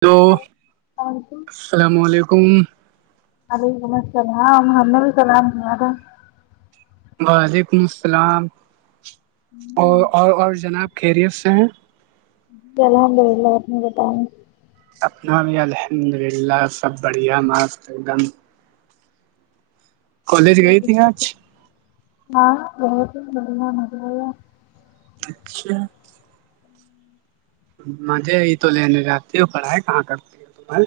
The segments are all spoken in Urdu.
تو اور کو السلام علیکم علیکم السلام ہم نے بھی سلام کیا تھا وعلیکم السلام اور اور اور جناب خیریت سے ہیں جی الحمد للہ آ بتاؤوں اپنا بھی الحمد للہ سب بڑھیا ماست ایک دم کالج گئی تھی آج ہاں ب ما اچھا مزے ہی تو لینے جاتی ہو پڑھائی کہاں کرتی ہے تمہیں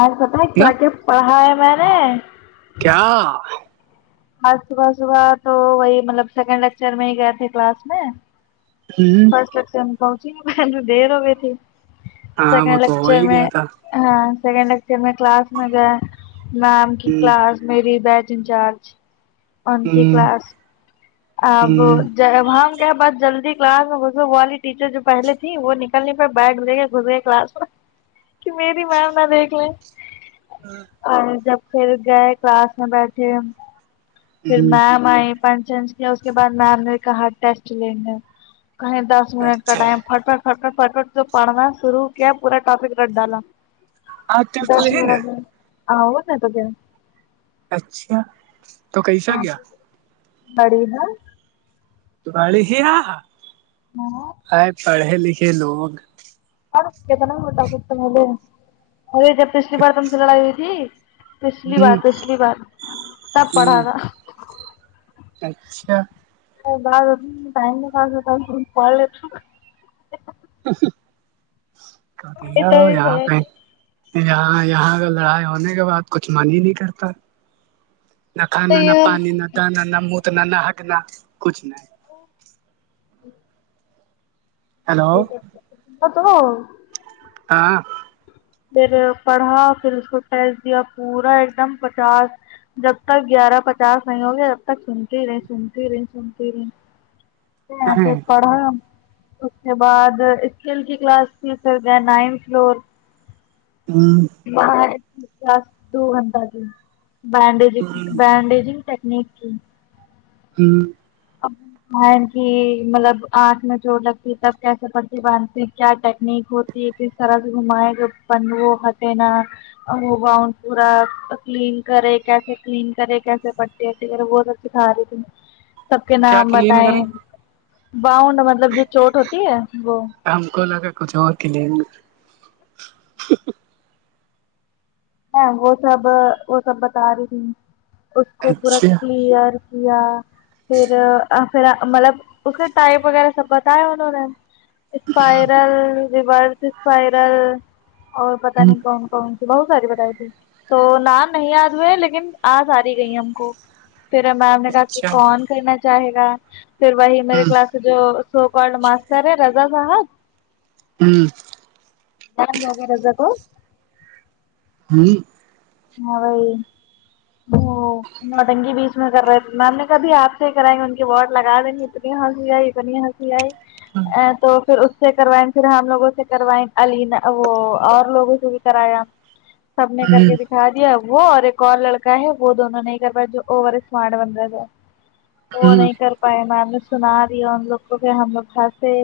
آج پت ہے نا کیا کیا پڑھا ہے میں نے کیا آج صبح صبح تو وہی مطلب سیکنڈ لیکچر میں ہی گئے تھے کلاس میں ہوں فر میں پہنچی دیر ہو گئی تھی ہاں وہ تو ہو سیکنڈچر ہی میں گیا تھا ہاں سیکنڈ ار میں کلاس میں گیا میم کی ہ کلاس میری بیچ انچارج ان ہ کی کلاس ہ اب جب ہم کہ بس جلدی کلاس میں گس والی ٹیچر جو پہے تھی وہ نکلنی پ بیٹگ لے کے گھسر گئے کلاس میں [unintelligible] کہ میری میم نہ دیکھ لیں ہاں اور جب پھر گئے کلاس میں بیٹھے پھر ہ میم آئی پنچچ کے اس کے بعد میم نے کہا ٹیسٹ ل گ کہیں دس س منٹ کا اچھا ٹائم فٹ فٹ فٹفٹ فٹفٹ جو پڑھنا شروع کیا پورا ٹاپک رٹ ڈالا آپ ٹفٹ دس لے میر نا د آ وہ ن تو دھر اچھا تو کیسا گیا بڑی ہ پ ل ہ اور آ پڑھے لکھے لوگ ہو م اے جب پچھلی پڑتا سلئی ہوئی تھی پچھلی ہوں بار پچھلی بار تب پڑھا ہوں تھا اچھا بات ائم پاستا پڑ لے تو کیا ہو یا پ یہاں یہاں کا لڑائی ہونے کے بعد کچھ من ہی نہیں کرتا نہ تو کھانا نہ یہ پانی نہ دانا نہ متنا نہ ہٹنا کچھ نہ [unintelligible] ہیلو تو ہاں پھر پڑھا پھر اس کو ٹیسٹ دیا پورا ایک دم پچاس جب تک گیارہ پچاس نہیں ہوگیا تب تک سنتی رہی سنتی رہی سنتی رہی [unintelligible] ایسے پڑھا اس کے بعد اسکیل کی کلاس ف کر گئے نائنتھ فلور ہاں دو گھنٹہ کی بڈج بینڈیجنگ ٹیکنک جی ہوں [unintelligible] ہین کی مطلب آنکھ میں چوٹ لگتی ہے تب کیسے پڑھتی باندھتی کیا ٹیکنیک ہوتی ہے کس طرح سے گھمائےیں گ پن وہتے نا گان پورا کلین کرے کیسے کلین کرے کیسے پ ٹیےیرہ بہت اچ کھ رہے ت سب کے کیا نام کلین کریں بتائیں باؤنڈ مطلب جو چوٹ ہوتی ہے وہ ہم کو لگ کچھ اور کے لیے ہاں وہ سب وہ سب بتا رہی تھی اس کو پورا اچھا کلیئر یا پھر پھر مطلب اس کے ٹائپ وغیرہ سب بتایا انہوں نے اسپائرل ریبرس اسپائرل اور پتا نہیں کون کون س بہت ساری ب تو نام نہیں یاد ہوئے لیکن آج آ رہی گئی ہم کو پھر میم نے کہا کہ اچھا کون کرنا چاہے گا پھر وہی میرے کلاس کے جو سو کارڈ ماسٹر ہے رضا صاحب ہوں د وغیرہ ج کو ہوں ہ وہائی وہ نٹنگی بیچ میں کر رہے تھے میم نے کہبھی آپ سے ہی کرائیں گے ان کی ب واڈ لگا دیں گے اتنی ہنسی آئی اتنی ہنسی آئی ا تو پھر اس سے کروائیں پھر ہم لوگوں سے کروائیں عینا وہ اور لوگوں سے بھی کرایا سب نے کر کے دکھا دیا وہ اور ایک اور لڑک ہے وہ دونوں نہیں کر پا جو اوور اسمارٹ بن رہا وہ نہیں کر میم نے سنا دیا ان لوگ کو کہ ہم لوگسے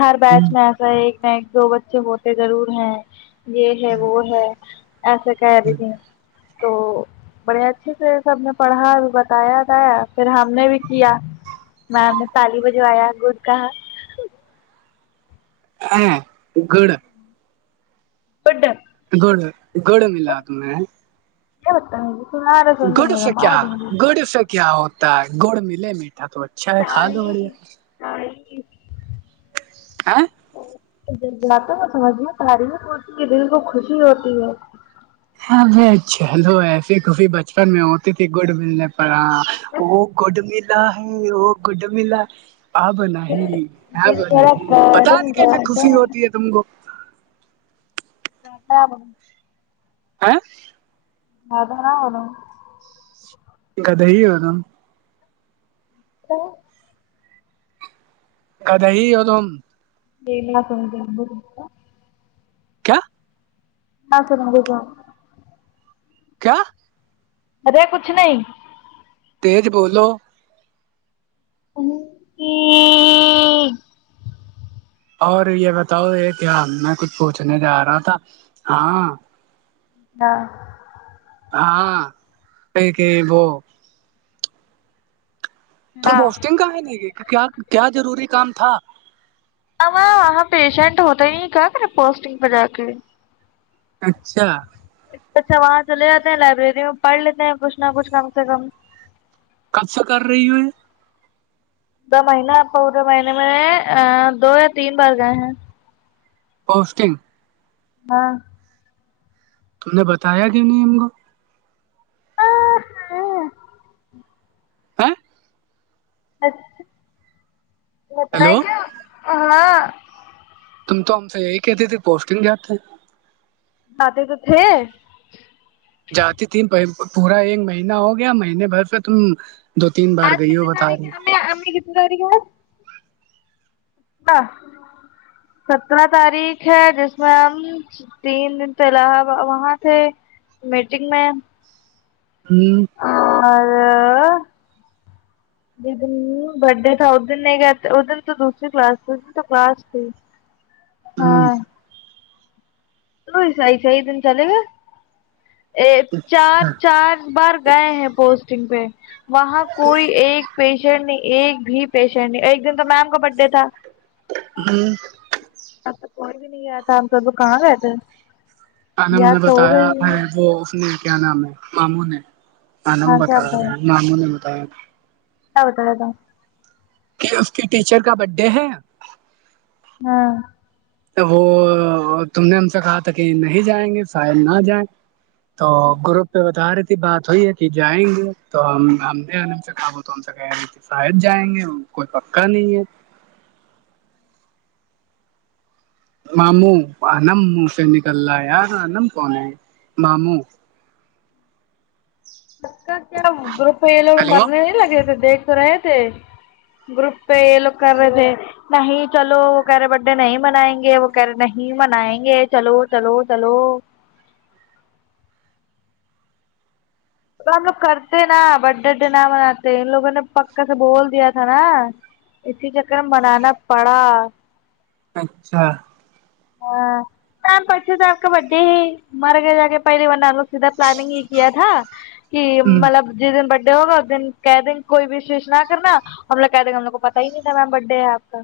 ہر بیچ میں ایک نہ ایک دو بچے ہوتے ضرور ہیں یہ ہے وہ ہے ایسا کہہ رہی ت تو بڑے اچھے سے سب نے پڑھا بتایا تھا پھر ہم نے بھی کیا میم نے پالی بجہ آیا گود کہاں ا گڑ بڈ گڑ گڑ ملا ت میں کیا بتا ہ وہ گڑ سے کیا گڑ سے کیا ہوتا ہے گڑ ملے میٹھا تو اچھا ہے کھا تال لو اورے تال [unintelligible] د ج تو سمجھے تعریف ہوتی ہے دل کو خوشی ہوتی ہے ہاں ب چلو ایسے کفی بچپن میں ہوتی تھی گڈ ول ہاں وہ گڈ ملا ہے وہ گڈ ملا آ بنا دل نہیں ہے دل وہ میرا نہیں پتا گارڈن نہیں کیسے خوشی گارڈن ہوتی ہے تم کو [unintelligible] [unintelligible] مدان ہو کا دہی ہو نم تو کد ہی ہو تم [unintelligible] کیا ن س رہےوں گپا کیا ارے کچھ نہیں تیج بولو [unintelligible] اور یہ بتاؤ یہ کیا میں کچھ پوچھنے جا رہا تھا ہاں [unintelligible] ہاں کہ وہ تو بوسٹنگ کا ہے نہیں کیا کیا ضروری کام تھا ا وہاں پیشنٹ ہوتا نہیں کہ کر پوسٹنگ پہ جا کے اچھا اچھا وہاں چلے جاتے ہیں لائبریری میں پڑھ لیتے ہیں کچھ نہ کچھ کم سے کم قب سےا کر رہی ہو دو مہینہ آپ پورے مہینے میں دو یا تین بار گئے ہیں پوسٹینگ ہاں تم نے بتایا کیوں نیم کو [unintelligible] اچھا ہیلو بتائیں کیا ہاں تم تو ہم سے یہی کہتے تے پوسٹنگ کیااتتے جات تو تھے جاتی تین پورا ایک مہینہ ہو گیا مہینے بھر سے تم دو تین بار آج گئی ہو کتنی بتا تاریخ رہی ہے ہو امی [unintelligible] سترہ تاریخ ہے جس میں ہم تین دن پہلا وہاں تھے میٹنگ میں ہوں اور [unintelligible] ج دن برڈے تھا ا دن نہیں گ ا دن تو دوسری کلاس تھی اس دن تو کلاس تھی [inaudible] ہاں توسح صح ہیح دن چلے گا ا چار اچھا چار بار گئے ہیں پوسٹنگ پہ وہاں کوئی ایک پیشنٹ نہیں ایک بھی پیشنٹ نہیں ایک دن تو میم کا برتھ ڈے تھا ہوں اب تو کوئی بھی نہیں آیا تھا ہم س تو کہاں گئے تھے انم نے یاد تو ہو بتایا گئی ارے وہ اس نے کیا نام ہے ماموں نے انم ہاں کیا بتایا اے ن نہیں نہیں بتائیں ہود تو کہ اس کی ٹیچر کا برتھ ڈے ہے ہاں وہ تم نے ہم سے کہا تھا کہ نہیں جائیں گے فائل نہ جائیں تو گروپ پہ بتا رہی تھی بات ہوئی ہے کہ جائیں گے تو ہم ہم د سے کہ شاید جائیں گے کوئی پکا نہیں ہے ماموں انم من سے نکل رہا ہے یار انم کون ماموں س کا کیا گروپ ہے یہ لوگ ہیلو مرنے نہیں لگے تھے دیکھ رہے تھے گروپ ای لوک رہ ہے نہیں چلو وہ کہہ رہے بر ڈے نہیں منائیں گے وہ کہے نہیں منائیں گے چلو چلو چلو ہم لوگ کرتے ہیں نا برڈ ڈ ڈے نہ مناتے ان لوگوں نے پکا سے بول دیا تھا نا اسی چکر میں منانا پڑا اچھا [inaudible] مم پچھے سے آپ کا بھ ڈے ہی مر گئے جا کے پہلی بار نوگ سیدھا پلاننگ ہی کیا تھا کہ ہ مطلب جس دن بڈے ہوگا اس دن کہ دن کوئی وشوش نہ کرنا ہم لوگ کہ تھے کہ ہم لوگ کو پتا ہی نہیں تھا میم برھ ڈے ہے آپ کا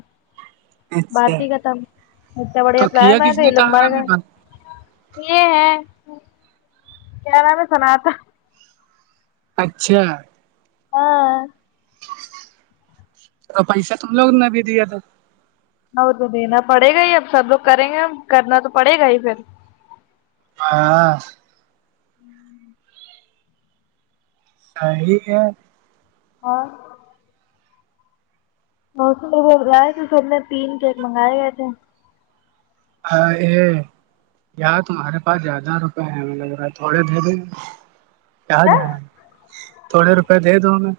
بعات اچھا بھی کا تھا بڑیا تو پلان کیا میں کس د نے لوگ مر طاہرہ میں گا بند یہ ہے کیا نام ہے سنا تھا اچھا ہاں تو پیسہ تم لوگ نے بھی دیا تھا اور تو دینا پڑے گا ہی اب سب لوگ کریں گے کرنا تو پڑے گا ہی پھر ہاں ہ یہ ہاں موسم ب ہو رہا ہے تو سب نے تین کیک منگائے گئے تھے ہاں یہ اں تمہارے پاس زیادہ روپئے ہیں ہمیں لگ رہا ہے تھوڑے دے دیں گے کہاں جائ تھوڑے روپئے دے دو میں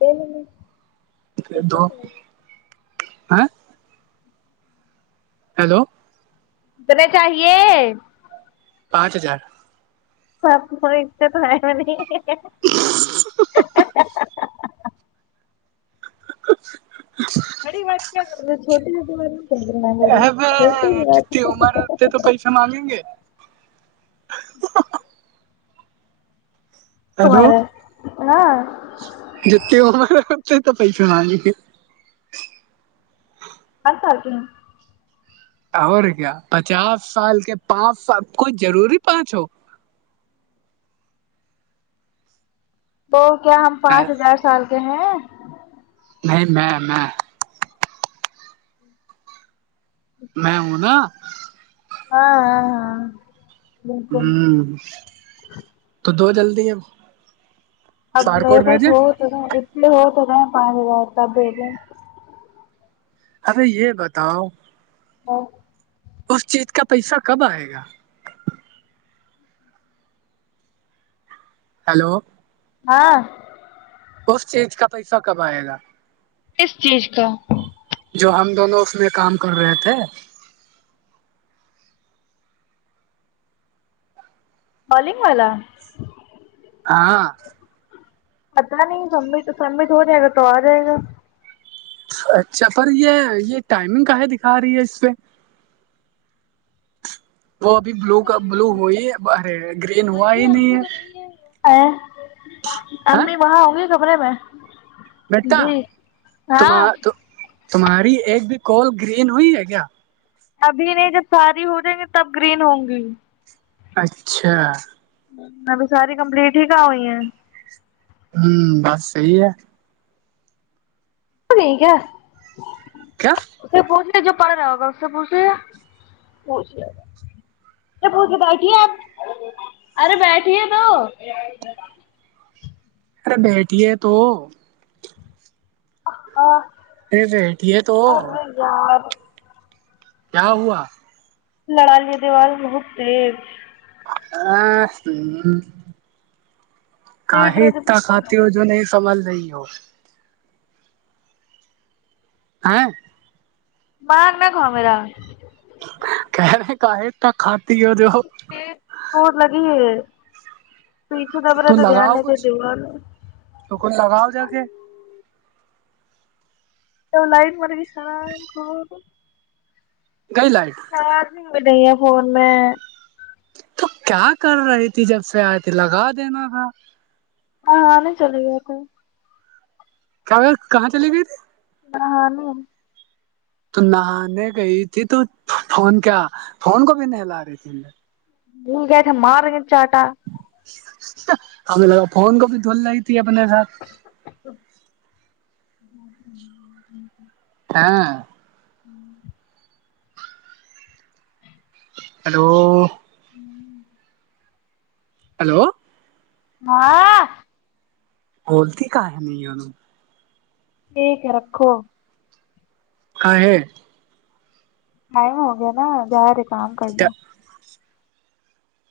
یہ مے پ دو ہیں ہیلو اتنے چاہیے پانچ ہزار ہپ م ا تو تو ہے م [inaudible] [inaudible] بڑی بات کیا کر د چھوٹی سے تو بات نہیں کر د ن بڑے چھوٹی ہی بات اچھے مانگیں گے توار ہیلو ہاں جتتے وہ ہمارا پتے ہیں پیسے میں گے [unintelligible] اور کیا پچاس سال کے پانچ سال کوئی ضروری پانچ ہو تو کیا ہم پانچ ہزار سال کے ہیں نہیں میں میں میں ہوں نا ہاں ہاں ہاں بالکل ہوں تو دو جلدی ہےب اب میرے پاس ہو تو رہ ات لیے ہو تو رہے ہیں پانچ ہزار تب بھی دیں اب یہ بتاؤ [unintelligible] اس چیز کا پیسہ کب آئے گا ہیلو ہاں اس چیز کا پیسہ کب آئے گا کس چیز کا جو ہم دونوں اس میں کام کر رہے تھے بالنگ والا ہاں پتہ نہیں سبت سبت ہو جائے گا تو آ جائے گا اچھا پر یہ یہ ٹائمنگ کا ہے دکھا رہی ہے اس پہ وہ ابھی بلو کا بلو ہوئیرے گرین ہوا ہی نہیں ہے ہ امی وہاں ہوں گی کبرے میں بیٹا جی ہاں تمہاری ایک بھی کوال گرین ہوئی ہے کیا ابھی نہیں جب ساری ہو جائیں گی تب گرین ہوں گی اچھا ابھی ساری کمپلیٹ ہی کہاں ہوئی ہیں ہوں بس صحی ہے یک ہے کیا اس سے پوچھ ل جو پڑ رہا ہوگا اس سے پوچھ ل گ پوچھ گ پے بیٹھیے آپ ارے بیٹھی ہے تو ارے بیٹھیے تو [unintelligible] ا بیٹے تو ارے یار کیا ہوا لڑالیا دیوال بہت ہے ا کئی تقات دماغ ہو جو نہیں کمل نہیں ہو ہاں م میں کا میرا کہ کا ہے ت کاتاتی ہے جو چٹ لگی ہے پیچھے دب رہا تو دھیان لگاؤ نہیں د کچھ دا تو کچھ لگاؤ جا گ ولیکم عر اللام کو گئی لائف سواز نہیں ہو رہی ہے فون میں تو کیا کر رہی تھی جب سے آئی تھی لگا دینا تھا ہاں ہ نہیں چلےا تو کیا ایر کہاں چلیے گئی تے نہاں نہیں تو نہانے گئی تھی تو فون کیا فون کو بھی نہلا رہی تھی ج کیا تھاا مارے چاٹا ہمیں ل فون کو بھی دھول رہی تھی اپنے ساتھ تو ہاں ہوں ہیلو ہوں ہیلو ہاں بولتی کا نہیںون ٹھیک ہے رکھو ہے ہے ٹائم ہو گیا نا جا رہے کام کرنا